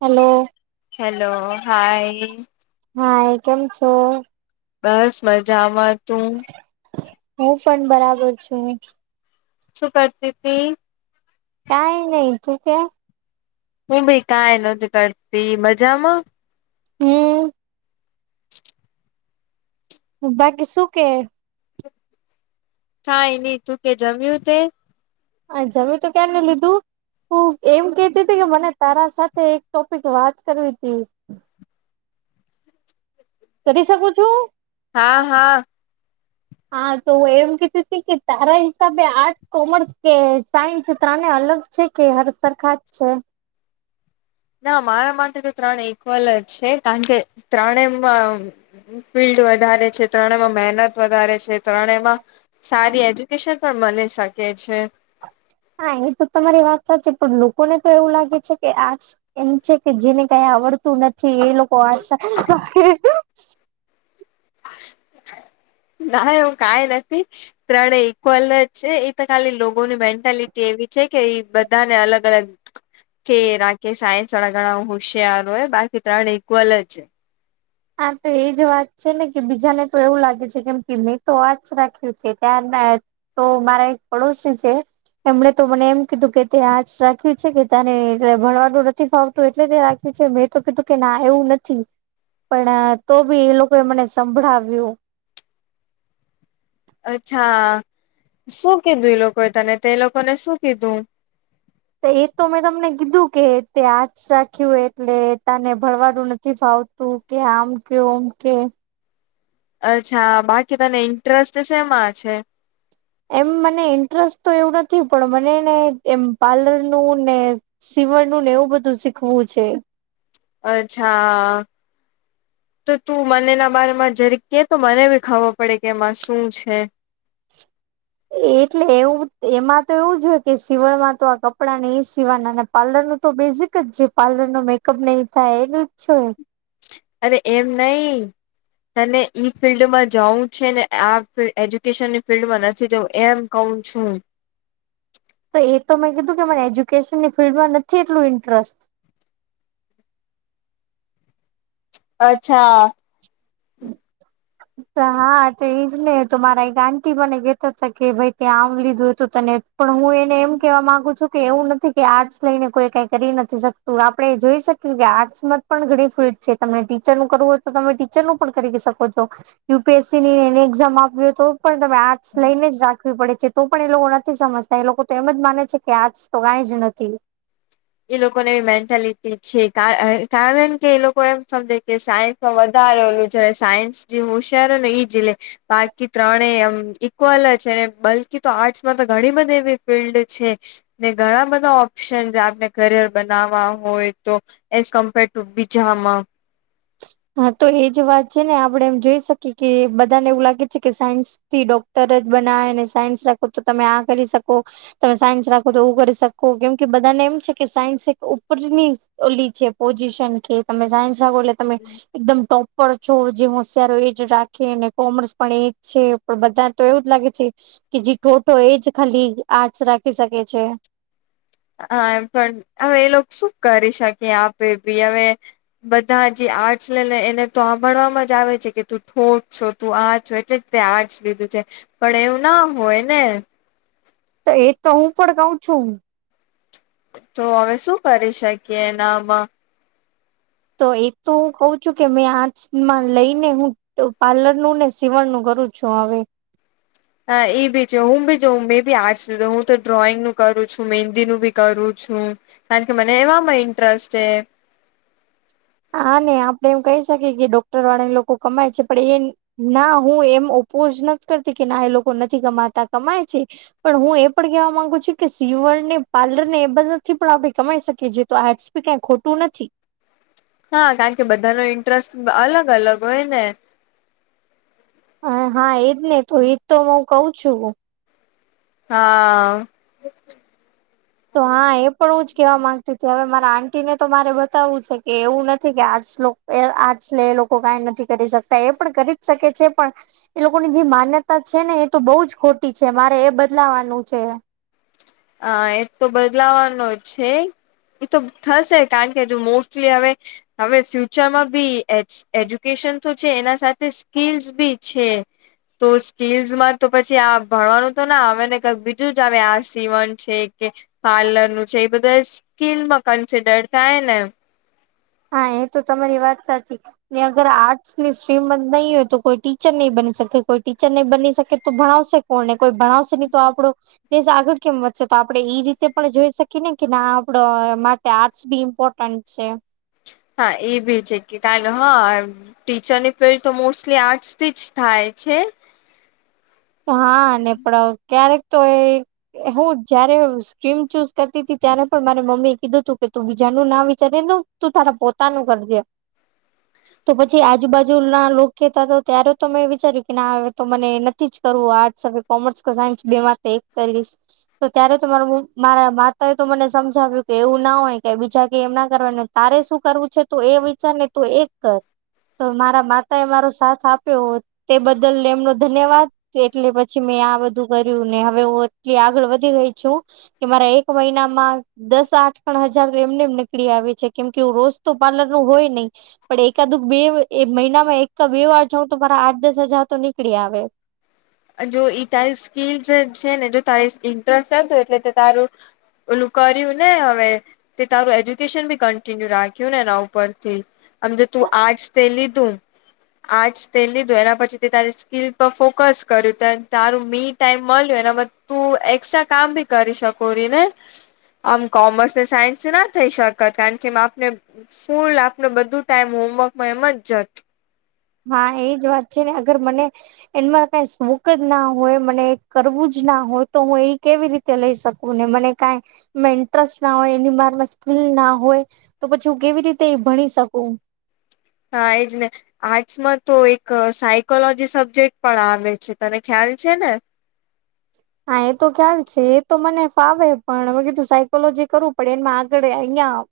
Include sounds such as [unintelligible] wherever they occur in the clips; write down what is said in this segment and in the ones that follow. Hello hello hi હા એ કેમ છો? બસ મજામાં તું? હું પણ બરાબર છું. શું કરતી તી કાઈ નહી તું કે? હું ભી કાઈ નથી કરતી મજામાં હમ [inaudible] બાકી સુ કે કાઈ નહી તું કે જમ્યું તે? હા જમી તો ક્યારનું લીધું હું એમ કેતી હતી કે મને તારા સાથે એક ટોપિક વાત કરવી હતી કરી શકું છું? હા હા. [unintelligible] હા તો એમ કેહતી તી કે તારા હિસાબે આર્ટ કોમર્સ કે સાયન્સ ત્રાને અલગ છે કે હર સરખા જ છે? ના મારા માટે તો ત્રણ ઇક્વલ જ છે કારણ કે ત્રણે એમ ફિલ્ડ વધારે છે ત્રણેમાં મહેનત વધારે છે ત્રણેમાં સારી એજ્યુકેશન પણ મળી શકે છે હા એ તો તમારી વાત સાચી પણ લોકોને તો એવું લાગે છે કે આર્ટસ એમ છે કે જેને કઈ આવડતું નથી એ લોકો આર્ટસ [unintelligible] ના એવું કઈ નથી ત્રણે ઈક્વલ જ છે એ તો ખાલી લોકોની મેન્ટાલિટી એવી છે કે બધાને અલગ અલગ કે રાકે સાયન્સ ઘણા હુશયારો હોય બાકી ત્રણ ઇક્વલ જ છે. હા તો એ જ વાત છે ને કે બીજાને તો એવું લાગે છે કેમ કે મે તો આર્ટસ જ રાખ્યું છે તાર તો મારા એક પડોશી છે. એમણે તો મને એમ કીધું કે તે આર્ટસ રાખ્યું છે કે તને એટલે ભણવાનું નથી ફાવતું એટલે રાખ મેં તો કીધું કે ના એવું નથી પણ તો બી એ લોકો એ મને સંભળાવ્યું અચ્છા શું કીધું એ લોકોએ તને તે લોકોને શું કીધું. એ તો મેં તમને કીધું કે તે આર્ટસ રાખ્યું એટલે તને ભણવાનું નથી ફાવતું તું કે આમ કે ઓમ કે અચ્છા બાકી તને ઇન્ટરેસ્ટ શેમાં છે. એમ મને ઇન્ટરેસ્ટ તો એવું નથી પણ મને ને એમ પાર્લરનું ને સિવણનું ને એવું બધું શીખવું છે. અચ્છા. તો તું મને એના બારમાં જરી કે તો મને બી ખબર પડે કે એમાં શું છે. એટલે એવું એમાં તો એવું જ હોય કે સિવાણ માં તો આ કપડાં ને એ સિવાના પાર્લર નું તો બેઝિક જ છે પાર્લર નો મેકઅપ ન એ થાય એનું ઈચ્છો અરે એમ નઈ અને ઈ ફિલ્ડમાં જવું છે ને આ ફિલ્ડ એજ્યુકેશનની ફિલ્ડમાં નથી જવું એમ કઉ છું. તો એ તો મેં કીધું કે મને એજ્યુકેશનની ફિલ્ડમાં નથી એટલું ઇન્ટરેસ્ટ અચ્છા [inaudible] હા તો એજ નહ તો મારા એક આંટી મને કહેતા હતા કે ભાઈ ત્યાં આમ લીધું હતું તને પણ હું એને એમ કેવા માંગુ છું કે એવું નથી કે આર્ટસ લઈને કોઈ કઈ કરી નથી શકત તો આપડણે જોઈ શકીય કે આર્ટ્સમાં જ પણ ઘણી ફિલ્ડ છે તમને ટીચરનું કરવું હોય તો તમે ટીચરનું પણ કરી શકો છો યુપીએસસી ની એની એક્ઝામ આપવી હો તો પણ તમે આર્ટ્સ લઈને જ રાખવી પડે છે. તો પણ એ લોકો નથી સમજતા એ લોકો તો એમ જ માને છે કે આજ તો કંઈ જ નથી એ લોકોનેવી મેન્ટાલિટી છે કારણ કે એ લોકો એમ સમજે કે સાયન્સમાં વધારેલું છે સાયન્સ જે હોશયાર ને એઈ જી બાકી ત્રણે એમ ઇક્વલ છે ને બલ્કી તો આર્ટસમાં તો ઘણી બધી એવી ફિલ્ડ છે ને ઘણા બધા ઓપ્શન આપને કરિયર બનાવવા હોય તો એઝ કમ્પેર ટુ બીજામાં હા તો એજ વાત છે ને આપડે એમ જોઈ શકીએ કે બધાને એવું લાગે છે કે સાયન્સ થી ડોક્ટર જ બનાવેને સાયન્સ રાખો તો તમે આ કરી શકો તમે સાયન્સ રાખો તો એવું કરી શકો કેમ કે બધાને એમ છે કે સાયન્સ એક ઉપરની ઓલી છે પોઝિશન કે તમે સાયન્સ રાખો એટલે તમે એકદમ ટોપ પર છો જે હું સારો એજ રાખે ને કોમર્સ પણ એજ છે પણ બધા તો એવું જ લાગે છે કે જે ઠોઠો એજ ખાલી આર્ટસ રાખી શકે છે હા એ પણ હવે એ લોકો શું કરી શકે આપણે બી હવે બધા જે આર્ટસ લે લને એને તો સાંભળવામાં જ આવે છે કે તું ઠોઠ છો તું આ છે એટલે જ તે આ જ લીધું છે પણ એવું ના હોય ને તો એ તો હું પણ કઉ છું તો હવે શું કરી શકીએ એનામાં તો એ તો હું કઉ છું કે મેં આર્ટમાં લઈને હું તો પાર્લર નું ને સીવણનું કરું છું હવે હા એ બી છે હું બી જોઉં મે બી આર્ટસ હું તો ડ્રોઈંગ નું કરું છું મેહંદી નું બી કરું છું કારણ કે મને એવામાં ઇન્ટરેસ્ટ છે હા ને આપડે એમ કહી શકીએ કે ડોક્ટર વાળાને લોકો કમાય છે પણ એ ના હું એમ ઓપોઝ નથી કરતી કે ના એ લોકો નથી કમાતા કમાય છે. પણ હું એ પણ કેવા માંગુ છું કે સીવર ને પારલર ને એ બધા નથી પણ આપણે કમાઈ શકીએીએ તો આ કંય ખોટું નથી હા કારણ કે બધા ન ઇન્ટરેસ્ટ અલગ અલગ હોય ને હ હા એજ ને તું એજ તો હું કઉ છુ. હા તો હા એ પણ હ જ કેવા માંગતી હતી હવે મારા આંટીને તો મારે બતાવવું છે કે એવું નથી કે આજલો એ આર્ટ લ એ લોકો કઈ નથી કરી શકતા એ પણ કરી જ શકે છે પણ એ લોકોની જે માન્યતા છે ને એ તો બહુ જ ખોટી છે મારે એ બદલાવાનું છે. હા એ તો બદલાવાનો જ છે. એ તો થશે કારણ કે મોસ્ટલી હવે હવે ફ્યુચરમાં બી એ એજ્યુકેશન તો છે એના સાથે સ્કીલ્સ બી છે. તો સ્કીલસમાં તો પછી આ ભણવાનું તો ના આવે ને કક બીજું જ આવે આ સીવન કે પાર્લર નું છે એ બધું સ્કીનમાં કન્સિડર થાય નેમ હા એ તો તમારી વાત સાચી અગર આર્ટ્સ ની સ્ટ્રીમ બ નહી હોય તો કોઈ ટીચર નહી બની શકે કોઈ ટીચર નહી બની શકે તો ભણાવ શકે કોને કોઈ ભણાવશે નહી તો આપડો દેશ આગળ કે તો આપડે ઈ રીતે પણ જોઈ શકીએ ને કે ના આપડ માટે આર્ટસ બી ઇમ્પોર્ટન્ટ છે. હા એઈ ભી છે કે ક હ ટીચરની ફિલ્ડ તો મોસ્ટલી આર્ટસ થી જ થાય છે. હા ને પણ ક્યારેક તો એ હુ જયારે સ્ટ્રીમ ચૂઝ કરતી ત હતી, ત્યારે પણ મારે મમ્મી એ કિધુ તુ કે તુ બીજાનું ના વિચારી દઉ તું તારા પોતાનું કરજે તો પછી આજુબાજુ ના લોકો કતા હતા ત્યારે તો મેં વિચાર્યું કે ના હવે તો મને નથી જ કર હું આર્ટસ હ કોમર્સ કે સાયન્સ બે તો એક કરીશ તો ત્યારે તો મારું મારા માતાએ તો મને સમજાવ્યું કે એવું ના હોય કે બીજા ક એમ ના કરવાને તારે શું કરવું છે તો એ વિચાર ને તો એક કર તો મારા માતા એ મારો સાથ આપ્યો તે બદલ ને એમનો ધન્યવાદ એટલે પછી મેં આ બધું કર્યું ને હવે હું એટલી આગળ વધી ગઈ છુ. કે મારા એક મહિનામા દસ આઠ પણણ હજાર એમનેમ નીકળી આવે છે, કેમ કેું રોજ તો પાર્લર નું હોય નહી. પણ એકાદુ બે મહિનામાં એક બે વાર જઉં તો મારા આઠ દસ હજાર તો નીકળી આવે જો તારી સ્કીલ છે ને જો ત ઇન્ટરેસ્ટ આવતો એટલે તારુ ઓલું કર્યું ને હવે તે તારું એજ્યુકેશન બી કન્ટિન્યુ રાખ્યું ને એના ઉપરથી આમ તો તું આર્ટસ તે લીધું આર્ટસ તે લીધો એના પછી તે તારી સ્કીલ પર ફોકસ કર્યું ત તારું મી ટાઈમ મળ્યું એનામા તું એકક્સ્ટ્રા કામ ભી કરી શકો ર ને આમ કોમર્સ ને સાયન્સથી ના થઈ શકત કારણ કે આપને ફૂલ આપને બધું ટાઈમ હોમવર્કમાં એમ જ જાત. હા એજ વાત છેને, અગર મને એમાં કઈ શોક જ ના હોય, મને કરવું જ ના હોય તો હું એ કેવી રીતે લઈ શકું ને મને કાઈ ઇન્ટરેસ્ટ ના હોય એની માર સ્કીલ ના હોય. તો પછી હું કેવી રીતે ભણી શકુ હા એ જ ને. આર્ટ્સ માં તો એક સાયકોલોજી સબ્જેક્ટ પણ આવે છે. તને ખ્યાલ છેને. હા એ તો ખ્યાલ છે એ તો મને ફાવે પણ હ કીધું સાયકોલોજી કરવું પડે એમાં આગળ અહીયાં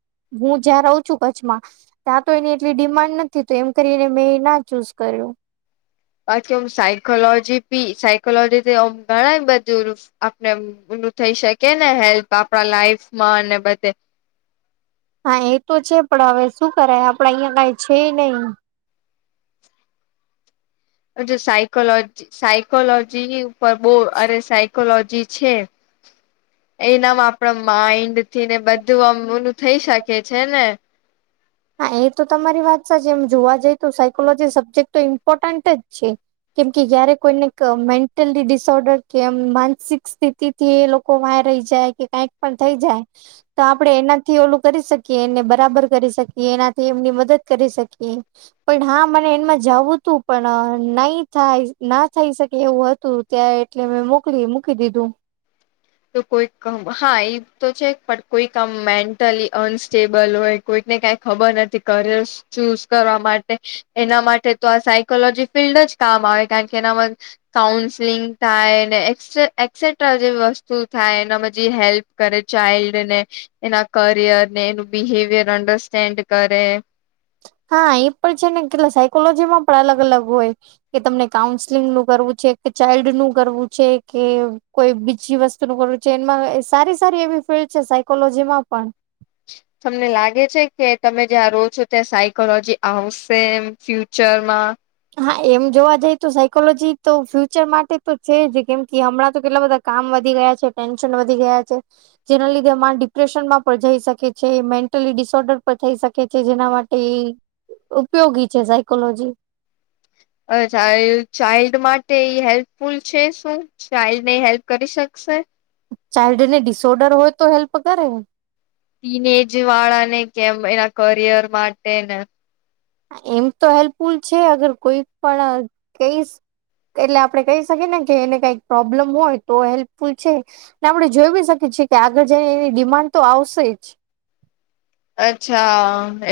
હું જ્યાં રહું છુ, કચ્છમા ત્યાં તો એની એટલી ડિમાન્ડ નથી તું એમ કરીને મેં એ ના ચૂઝ કર્યુ બાકી એમ સાયકોલોજી સાયકોલોજી થી આમ ઘણુ બધું આપને ઓલું થઈ શકે ને હેલ્પ આપણા લાઈફમાં અને બધે. હા એ તો છે પણ હવે શું કરાય આપડા અહિયાં કઈ છે નહી. અવે સાયકોલોજી સાયકોલોજી પર બો અરે સાય સાયકોલોજી છે એ નામ આપ માઈન્ડ થી ને બધું આમ નું ઓલુ થઈ શકે છે ને. હા એ તો તમારી વાત સાચી એમ જોવા જઈ તો સાયકોલોજી સબ્જેક્ટ તો ઇમ્પોર્ટન્ટ જ છે. કેમ કે જયારે કોઈને મેન્ટલી ડિસઓર્ડર કે એમ માનસિક સ્થિતિ. થી એ લોકો વાહ રય જાય કે કઈક પણ થઈ જાય. તો આપડે એના થી ઓલું કરી શકીએ એને બરાબર કરી શકીએ. કે એનાથી એમની મદદ કરી શકીએ. પણ હા મને એમાં જવું હતું પણ નહી થાય ના થઈ શકે એવું હતું. ત્યાં એટલે મેં મોકલી મૂકી દીધું. તો કોઈક હા એ તો છે પણ કોઈ આમ મેન્ટલી અનસ્ટેબલ હોય. કોઈકને કઈ ખબર નથી કરિયર ચૂઝ કરવા માટે એના માટે તો આ સાયકોલોજી ફિલ્ડ જ કામ આવે કારણ કે એનામાં કાઉન્સલિંગ થાય ને એક્સેટ્રા જે વસ્તુ વસ્તુ થાય એનામાં જે હેલ્પ કરે ચાઇલ્ડ ને એના કરિયર ને એનું બિહેવિયર અન્ડરસ્ટેન્ડ કરે. હા એ પણ છે ને કેટલા સાયકોલોજી માં પણ અલગ અલગ હોય. કે તમને કાઉન્સલિંગ નું કરવું છે કે, ચાઇલ્ડ નું કરવું છે કે કોઈ બીજી વસ્તુ નુ કરવું છે એમાં સારી સારી એવી ફિલ્ડ છે સાયકોલોજીમાં પણ. તમને લાગે છે કે તમે જ્યાં રો છો ત્યાં સાયકોલોજી આવશે એમ ફ્યુચરમાં? હા એમ જોવા જઈ તો સાયકોલોજી તો ફ્યુચર માટે તો છે જ કેમ કે હમણાં તો કેટલા બધા કામ વધી ગયા છે, ટેન્શન વધી ગયા છે. જેના લીધે મા ડિપ્રેશનમાં પણ જઈ શકે છે, મેન્ટલી ડિસઓર્ડર પણ થઈ શકે છે જેના માટે એ ઉપયોગી છે સાયકોલોજી. અચ્છા. ચાઇલ્ડ માટે હેલ્પફુલ છે શું? ચાઇલ્ડ ની હેલ્પ કરી શકશે? ચાઇલ્ડ ને ડિસઓર્ડર હોય તો હેલ્પ કરે. ટીનએજ વાળા ને કે એમ એના કરિયર માટે ને. હા એમ તો હેલ્પફુલ છે અગર કોઈ પણ કેસ એટલે આપડે કેય શકીએ ને કે એને કઈક પ્રોબ્લમ હોય તો હેલ્પફુલ છે. ને આપડે જોઈ બી શકીએ છીએ કે આગળ જઈ એની ડિમાન્ડ તો આવશે જ. અચ્છા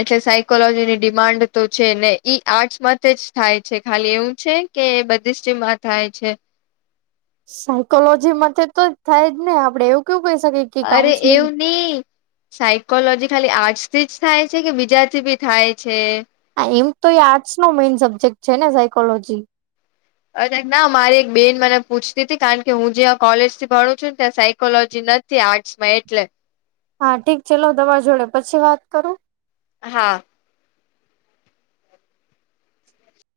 એટલે સાયકોલોજીની ડિમાન્ડ તો છે ને ઈ આર્ટસમાં જ થાય છે ખાલી એવું છે કે બધી જ સ્ટ્રીમમાં થાય છે. સાયકોલોજી માટે તો થાય જ ને આપડે એવું કેવું કહી શકીએ કે અરે કાઉન્સલિંગ એવું ની. સાયકોલોજી ખાલી આટૅસ થી જ થાય છે કે બીજાથી બી થાય છે? હા એમ તો એ આર્ટસ માં મેઈન સબ્જેક્ટ છે ને સાયકોલોજી. અરે ના મારી એક બેન મને પૂછતી હતી કારણ કે હું જ્યાં કોલેજ થી ભણું છું ને ત્યાં સાયકોલોજી નથ નથી આર્ટસ માં એટલે હા ઠીક ચલો તમાર જોડે પછી વાત કરું. હા.